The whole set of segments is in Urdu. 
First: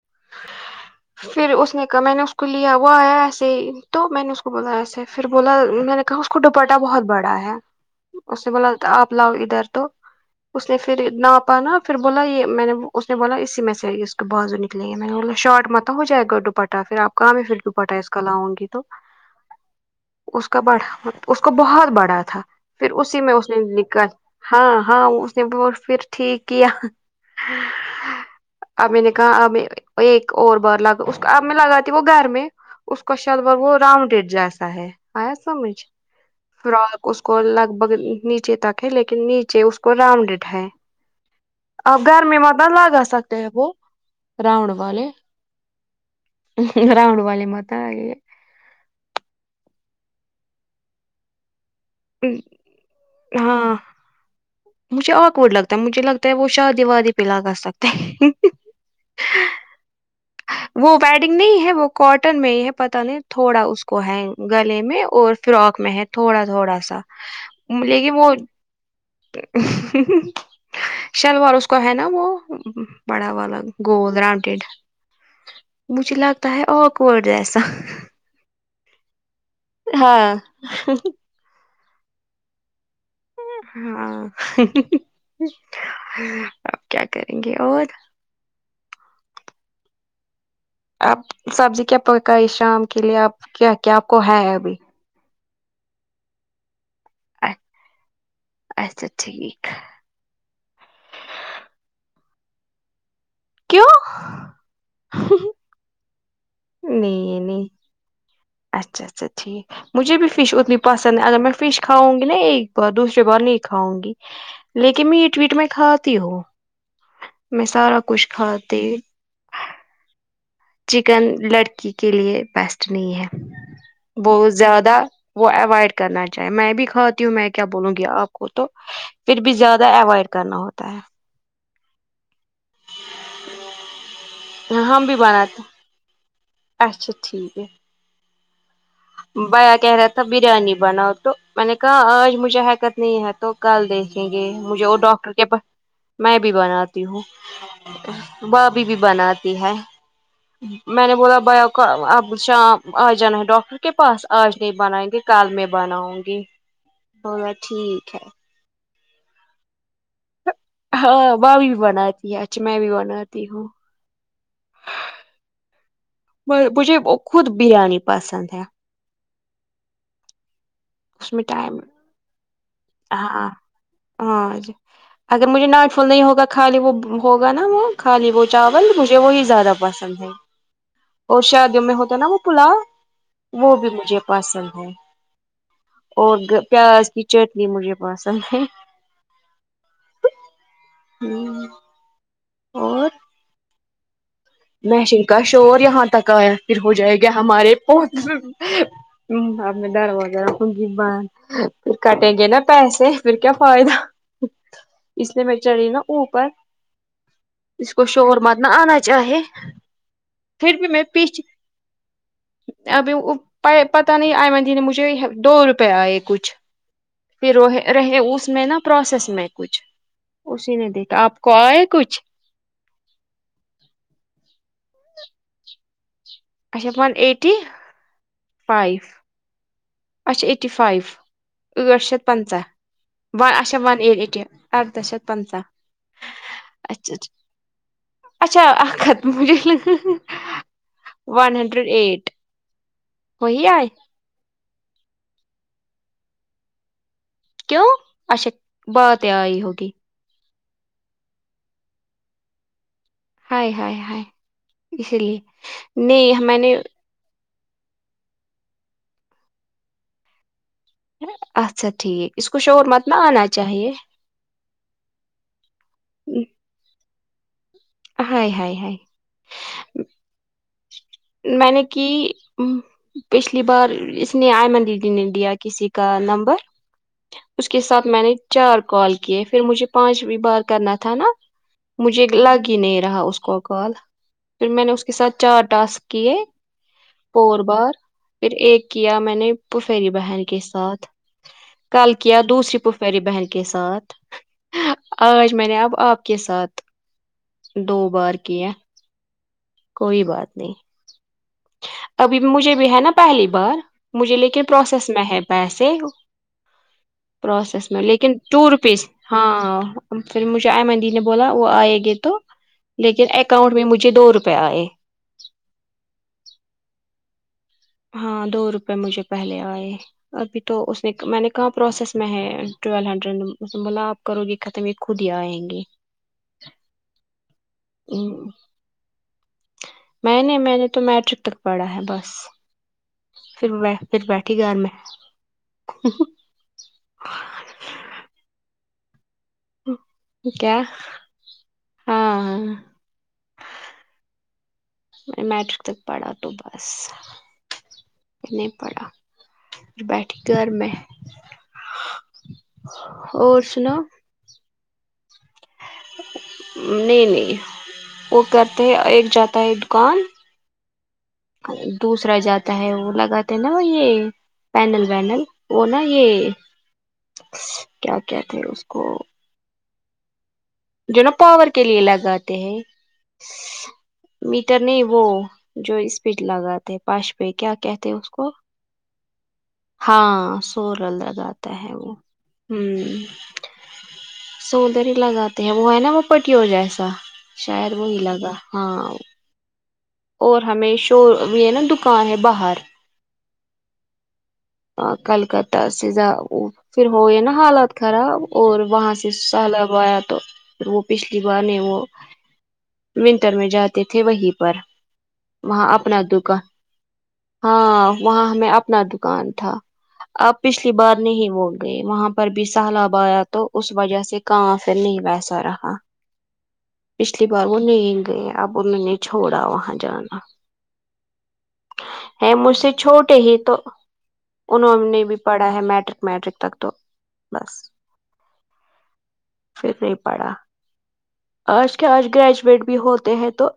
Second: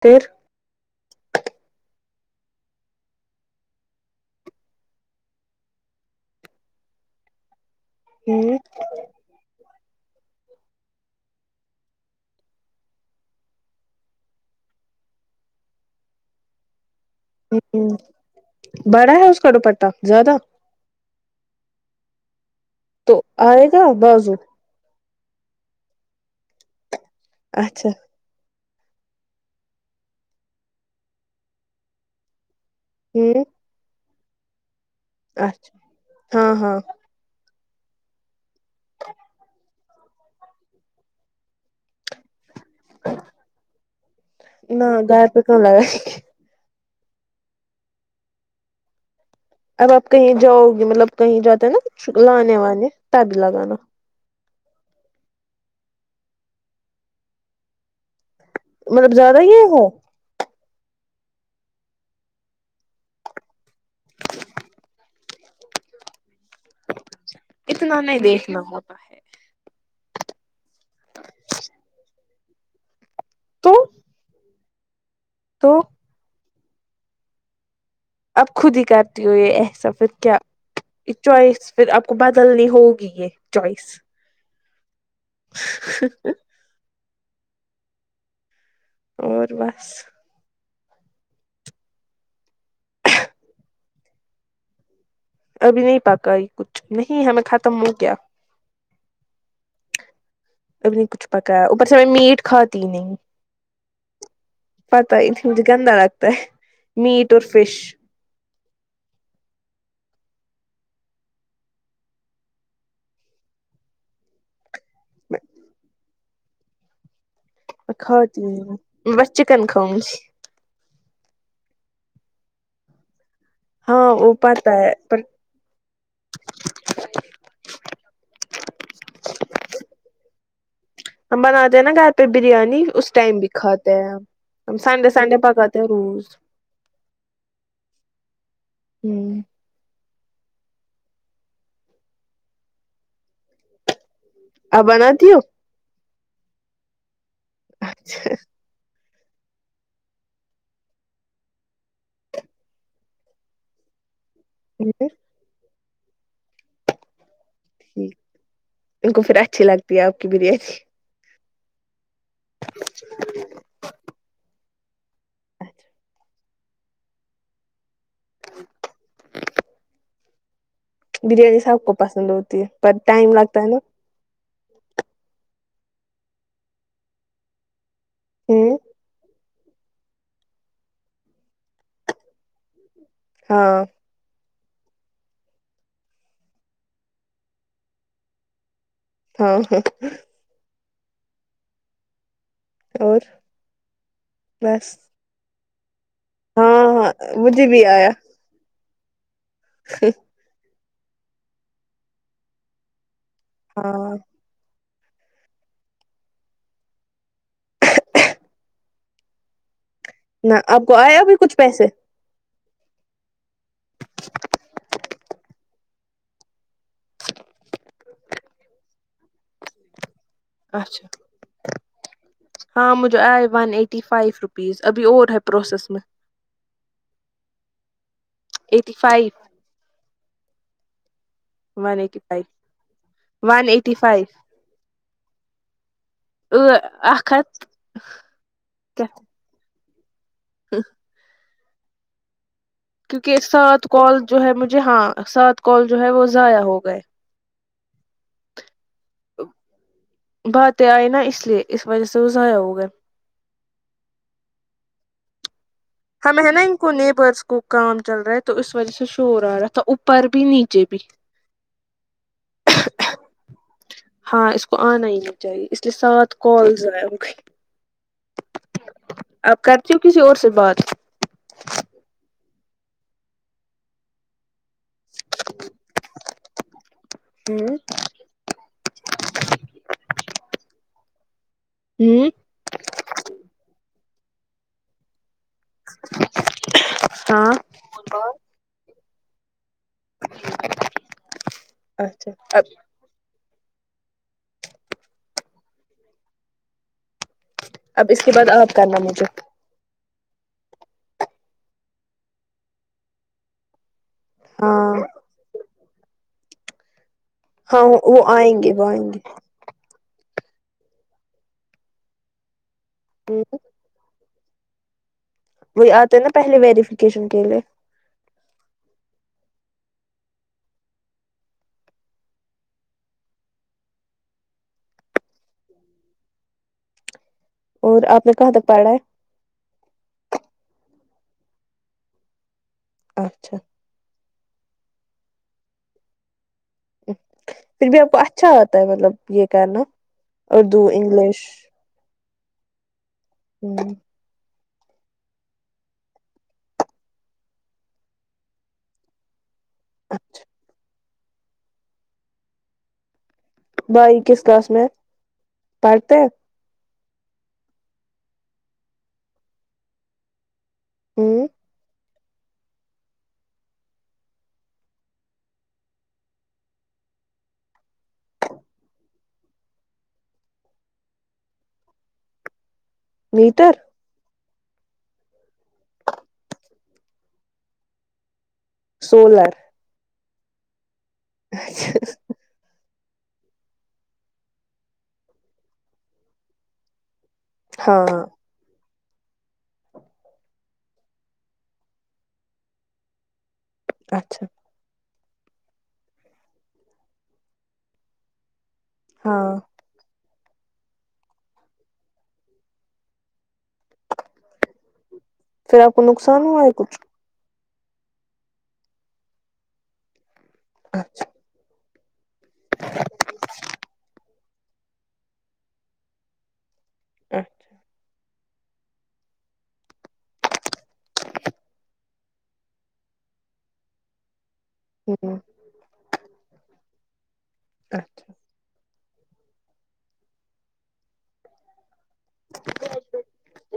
تھر پھر اس نے کہا میں نے اس کو لیا وہ آیا ایسے ہی تو میں نے اس کو بولا ایسے پھر بولا میں نے اس کو دوپٹا بہت بڑا ہے اس نے ہوں بولا آپ لاؤ ادھر تو اس نے پھر ناپا نا پھر بولا یہ میں نے اس نے بولا اسی میں سے آئی اس کو بازو نہیں لے میں نے شارٹ مت تو ہو جائے گا دوپٹا پھر آپ کہاں میں پھر ڈوپٹا اس کا لاوں گی تو بڑا ہے اس کا دوپٹہ زیادہ اس ڑا اس کو بہت بڑا تھا پھر اسی تو میں اس نے آئے گا نکل بازو ہاں ہاں اس نے ب پھر ٹھیک کیا اچھا اب میں نے کہا اب ایک اور بار لگا اب میں لگاتی وہ گھر میں اس کو ہوں شلوار وہ راؤنڈ جیسا ہے آیا سمجھ اچھا ہاں ف ہاں اس کو لگ بھگ نیچے تک ہے لیکن نیچے اس کو راؤنڈڈ ہے اب گھر میں مت لاگا سکتے ہیں وہ رؤنڈ نہ والے گھر پہ کہاں لگا رؤنڈ والے مت لے اب آپ کہیں جاؤ گی مطلب کہیں جاتے ہیں نا لانے وانے تبھی ہاں لگانا مجھے آکورڈ لگتا ہے مجھے لگتا ہے وہ شادی وادی پلاگا سکتا ہے مطلب زیادہ ہی ہے وہ وہ ویڈنگ نہیں ہے وہ کاٹن میں ہی ہے پتا نہیں تھوڑا اس کو ہے گلے میں اور فراک میں ہے تھوڑا تھوڑا سا لیکن وہ نگ ہےے [unintelligible] شلوار اس کو ہے نا وہ بڑا والا تو گول راڈڈ تو مجھے لگتا ہے آکورڈ جسا آپ خود ہی کرتی ہو یہ ایسا پھر ہاں کیا چوائس پھر آپ کو بدلنی ہوگی یہ چوائس ہاں اب کیا کریں گے اور اور بس آپ سبزی کیا پکائی شام کے لیے آپ کیا کیا آپ کو ہے ابھی ابھی نہیں پکائی کچھ نہیں ہےمیں ختم ہو گیا اچھا ٹھیک ہے تم نے کچھ پکایا اوپر سے میں میٹ کھاتی نہیں ہو کیوں پتا ہی نہیں مجھے گندا لگتا ہے میٹ اور نہیں نہیں فش اچھا اچھا ٹھیک مجھے بھی فش اتنی پسند اگر میں فش کھاؤں گی نا ایک بار دوسرے بار نہیں کھاؤں گی لیکن میٹ ویٹ میں کھاتی ہوں میں سارا کچھ کھاتی نہیں کھاتے میں بس چکن کھاوگی چکن لڑکی کے لیے بیسٹ نہیں ہے ہاں وہ بہت پتہ ہے زیادہ پر وہ اوائڈ کرنا چاہے میں بھی کھاتی ہوں میں کیا بولوں گی آپ کو تو فیر بھی زیادہ اوائڈ کرنا ہوتا ہے ہم بناتے نا گھر پے بریانی اس ٹائم بھی کھاتے ہیں ہم ہے سنڈے بھی سنڈے بناتے پکاتے ہیں روز اچھا ٹھیک ہوں بھیا کہہ رہا تھا بریانی بناؤ تو میں نے کہا آج مجھے حرکت نہیں ہے تو کل دیکھیں گے آپ مجھے وہ بناتی ڈاکٹر ہو کے پا میں بھی بناتی ہوں بابی بھی بنات تی ہے میں نے بولا بھیا کو اب شام آ جانا ڈاکٹر کے پاس آج نہیں بنائیں گے کال میں بناؤں گی بولا ٹھیک ہے ان کو فیر اچھی لگتی ہے آپ کی بریانی ہاں بابی بناتی ہے اچھی میں بھی بناتی ہوں [inaudible] میں مجھے خود بریانی پسند ہے اس میں بریانی سب ٹائم کو پسند ہوتی ہے پر ٹائم ہاں لگتا ہے نا ہاں ج اگر مجھے نائٹ فول نہیں ہوگا خالی وہ ہوگا نا وہ خالی وہ ہمم چاول مجھے وہی زیادہ پسند ہے اور شادیوں میں ہوتا ہے نا وہ پلاؤ وہ ہاں بھی مجھے پسند ہے اور پیاز کی چٹ نی مجھے پسند ہے ہی۔ ہی۔ ہی ہوں اور بس محشر کا شور یہاں تک آیا ہاں پھر ہو ہاں جائے گا مجھے ہمارے بھی آیا پوز آمم اب میں ڈر وغیرا باند پھر کٹیں گے نا پیسے پھر کیا فائدہ ہاں اس لیے میں چڑھی نا اوپر اس کو شورمت نا آنا چاہے نہ پھر آپ بھی کو میں آیا ابھی پیچے کچھ پیسے ابھی اوپ پے پتا نہیں آئمن دیدی نے مجھے دو روپے آئے کچھ پھر رو ہے رہے اس میں نا پروسیس میں کچھ اسی نے اچھا دیکھا آپ کو آئے کچھ ہاں مجھے آئے ون ایٹی فائیو روپیز ابھی اور ہے پروسیس میں اچھا ون ایٹی ایٹی فائیو اچھا ایٹی فائیف [unintelligible] ون ایٹی اچھا فائیو ون ایٹی فائیو اچھا اکھ ہتھ اچھا آ ختم ہوں ون ہنڈریڈ ایٹ کیونکہ وہی سات آئے کال جو ہے مجھے ہاں سات کال جو ہے وہ ضائع ہو گئے کیوں اچھا بات آئی ہوگی باتیں آئی نا اس لیے اس وجہ سے وہ ضائع ہو گئے ہائے ہائے ہائےاس لیے ہم نہیں ہے میں نا نے ان کو نیبرس کو کام چل رہا ہے تو اس وجہ سے شور آ رہا تھا اوپر بھی نی اچھا ٹھیک اس کو شور مت نہ آنا چاہیے ہاں اس کو آنا ہی نہیں چاہیے اس لیے سات کالز ضائع ہوگئے ہاے ہاے ہاے آپ کرتی ہو کسی اور سے بات میں نے کی پچھلی بار اس نے ایمن دی دی نے دیا کسی کا نمبر ہوں اس کے ساتھ میں نے چار کال کیے پھر مجھے پانچویں بار کرنا تھا نا مجھے ہوں لگ کے نہیں رہا اس کو کال پھر میں نے اس کے ساتھ چار ٹاسک کیے ہاں فور بار پھر ایک کیا میں نے پوفیری بہن کے ساتھ کل اچھا کیا اب دوسری پوفری بہن کے ساتھ آج میں نے اب آپ کے ساتھ دو بار کیا ورنہ مجھے کوئی بات نہیں ابھی مجھے بھی ہے نا پہلی بار مجھے لے کے ہاں پروسیس میں ہے پیسے ہاں پروسیس میں وہ لیکن آئیں ٹو گے وہ آئیں روپیز ہاں پھر مجھے آئمندی نے بولا وہ آئے گے تو لیکن گے اکاؤنٹ میں مجھے دو روپئے آئے وہ آتے ہیں نا پہلے ویریفیکیشن کے لیے ہاں دو روپئے مجھے پہلے آئے ابھی تو اس نے میں نے کہاں پروسیس میں ہے ٹویل ہنڈریڈ بولا آپ کرو گے ختم یہ خود ہی آئیں گے اور آپ ہم، نے کہاں تک پڑھا ہے میں نے میں نے تو میٹرک تک پڑھا ہے بس اچھا پھر بیٹھ پھر بیٹھی گھر میں پھر بھی آپ کو اچھا آتا ہے مطلب یہ کرنا کیا اردو انگلش ہاں ہاں ہوں میں میٹرک تک پڑھا تو بس نہیں پڑھا بیٹھی گھر میں اور سناؤ بھائی کس کلاس میں پڑھتے ہیں نہیں نہیں وہ کرتے ہے ایک جاتا ہے دکان ہوں دوسرا جاتا ہے وہ لگاتے ہیں نا وہ یہ پینل وینل وہ نا یہ کیا کہتے اس کو جو نا پاور کے لیے لگاتے ہیں میٹر میٹر نہیں وہ جو اسپیڈ لگاتے پانچ پہ کیا کہتے اس کو سولر ہاں سولر لگاتا ہے وہ ہوں سولر ہی لگاتے ہیں وہ ہے نا وہ پٹیو جیسا شاید ہاں وہی لگا ہاں اور ہمیں شور بھی ہے نا دکان ہے باہر اچھا کلکتہ سے ز پھر ہویا نا حالات خراب اور وہاں سے ہاں سالب وہ آ یا تو وہ پچھلی بار نہیں وہ ونٹر میں جاتے تھے وہیں پر پھر وہاں آپ کو اپنا نقصان دکا ہوا ہے کچھ ہاں وہاں ہمیں اپنا دکان تھا آپ پچھلی بار اچھا نہیں بول گئے وہاں پر بھی سہلاب آیا تو اس وجہ سے کہاں فر نہیں ویسا رہا پچھلی بار وہ نہیں گئے اب انہوں نے چھوڑا وہاں جانا ہے مجھ سے چھوٹے ہی تو انہوں نے بھی ہوں پڑھا ہے میٹرک میٹرک تک تو بس اچھا پھر نہیں پڑا آج کیا آج گریجویٹ بھی ہوتے ہیں تو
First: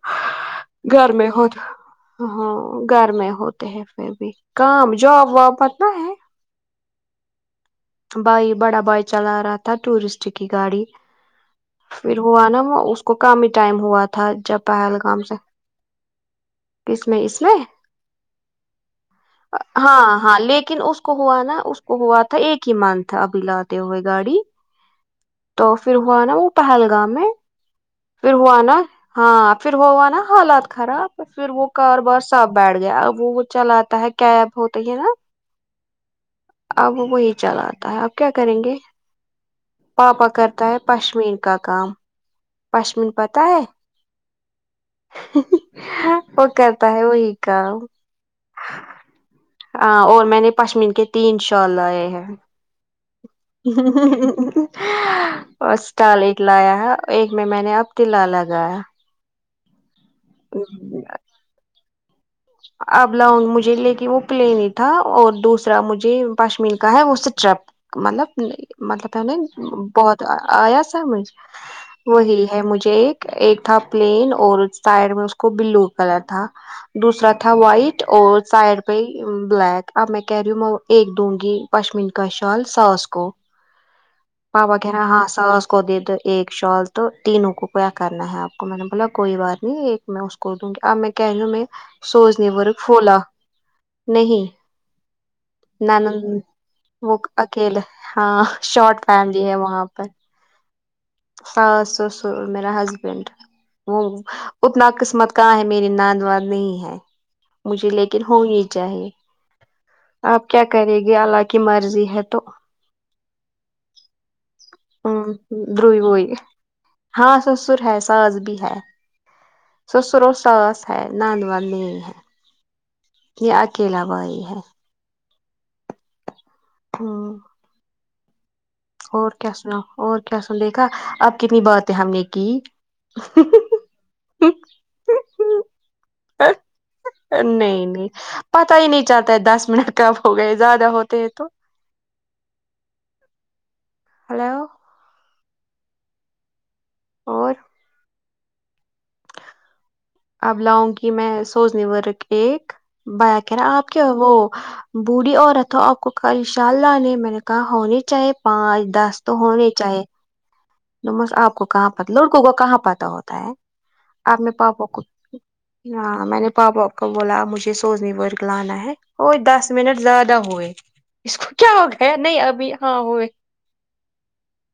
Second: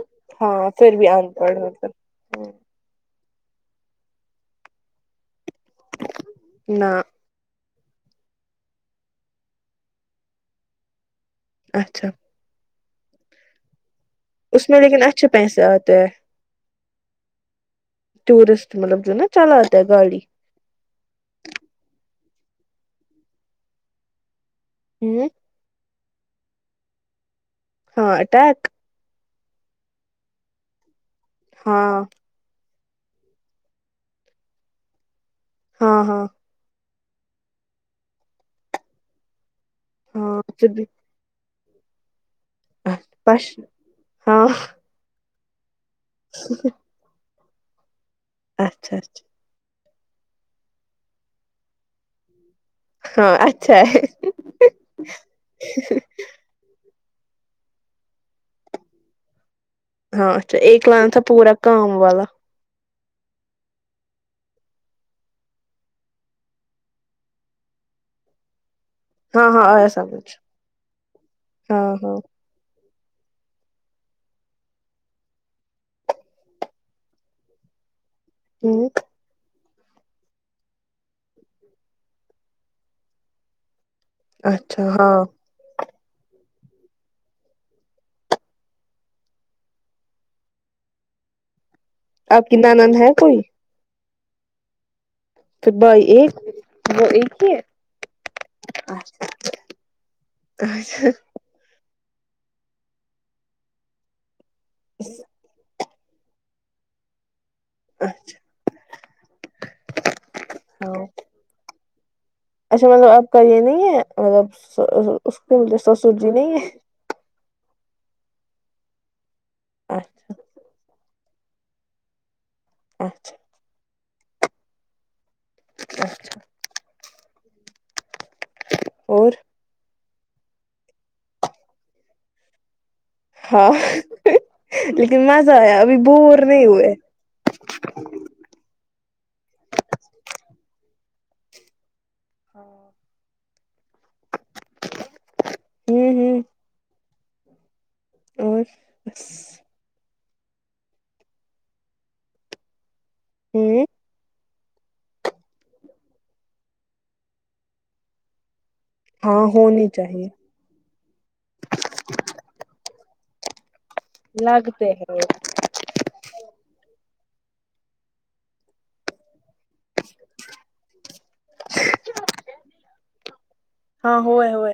ہاں پھر بھی گھر میں ان پڑھ ہوتا مطلب ہاں گھر میں ہوتے ہیں پھر بھی کام جاب واب مطل نہ بائی بڑا بائی چلا رہا تھا ٹورسٹ کی گاڑی اچھا پھر ہوا نا وہ اس کو کامی ٹائم ہوا تھا جب اس میں لیکن پہلگام اچھے سے پیسے آتے ہیں کس میں اس میں ٹورسٹ مطلب جو نا چلاتا ہے ہاں گاڑی ہاں لیکن اس کو ہوا نا اس کو ہوا تھا ایک ہی منتھ ابھی لاتے ہوئے گاڑی ہوں تو پھر ہوا نا وہ پہلگام میں ہاں پھر ہوا اٹیک نا ہاں پھر ہو ہوا نا حالات خراب پھر وہ ہاں کاروبار سب بیٹھ گیا اب وہ وہ چلا تا ہے کیب ہوتی ہے نا ہاں ہاں اب وہی چل آتا ہے اب کیا کریں گے پاپا ہاں کرتا ہے پشمیر کا کام پشمین پتہ پش ہے ہاں ہ ہ وہ کر تا ہے وہی کام اچھا اچھا اں اور میں نے پشمین کے تین شال لائے ہیں ہاں اچھا ہ ہ ہے ہ اورسٹال ایک لایا ہے ایک میں میں نے اب تلا لگایا ہاں اچھا ایک لان تھا پورا کام والا اب لاؤگ مجھے لیکن وہ پلین ہی تھا اور دوسرا مجھے پشمین کا ہے وہ اسٹرپ مطلب مطلب ہے نے ہاں ہاں آیا بہت سمجھ آیا سمجھ ہاں ہاں وہی مجھے ایک ایک تھا پلین اور سائڈ میں اس کو بلو کلر تھا دوسرا ت ھا وائٹ اور سا ئیڈ ہ پے بلیک اب میں کہر ہی ہوں میں وہ ایک د ونگی پشمین کاشال ساس کو پاپا کہہ رہے ہیں ہاں ساس کو دیدے ایک شال تو تینوں کو کیا کرنا ہے آپ کو میں نے بولا کوئی بات نہیں ایک میں اس کو دوں گی آپ میں کہہ نا میں سوزنے آپ کی ورک نانند ہے فھولا کوئی نہیں پھر بھائی نند ایک وہ ایک ہی ہے اکیلا ہاں شارٹ فیملی ہے وہاں پر اچھا ساس سسر میرا ہسبینڈ وہ اتنا قسمت کہاں ہے م میری نند وند نہیں ہے مجھے لیکن اچھا ہونی چاہیے آپ کیا کرے گی اللہ کی مرضی ہے تو اچھا مطلب آپ کا یہ نہیں ہے مطلب ہمم اس دروئی وہی سسرجی نہیں ہے ہاں سسر ہے ساس بھی ہے سسر اچھا اور ساس ہے نند وند نہیں ہے اچھا یہ اکیلا بھائی ہے اچھا ہوں اور کیا سناو اور کیا سنو دیکھا اب کتنی باتیں ہم نے کی ہاں لیکن مزہ آیا ابھی بور نہیں ہوئے نہیں نہیں پتا ہی نہیں چلتا ہے دس منٹ کب ہو گئے زیادہ ہوتے ہیں تو ہاں ہلو ہوں ہوں اور اور بس اب لاؤں گی میں سوزنی ورک ایک بیا کہ رہا ہوں آپ کے وہ بوڑھی عورت ہو آپ کو انشاء اللہ نے میں نے کہا ہونی چاہیے پانچ دس تو ہاں ہونے ہونی چاہیے توس آپ کو کہاں پ لڑکوں کو کہاں پتا ہوتا ہے آپ میں پاپوں لگتے کو ہیں ہاں میں نے پاپا کا بولا مجھے سوزنی ورک لانا ہے ہو دس منٹ زیادہ ہوئے اس کو کیا ہو گیا نہیں ابھی ہاں ہوئے ہاں ہوئے ہوئے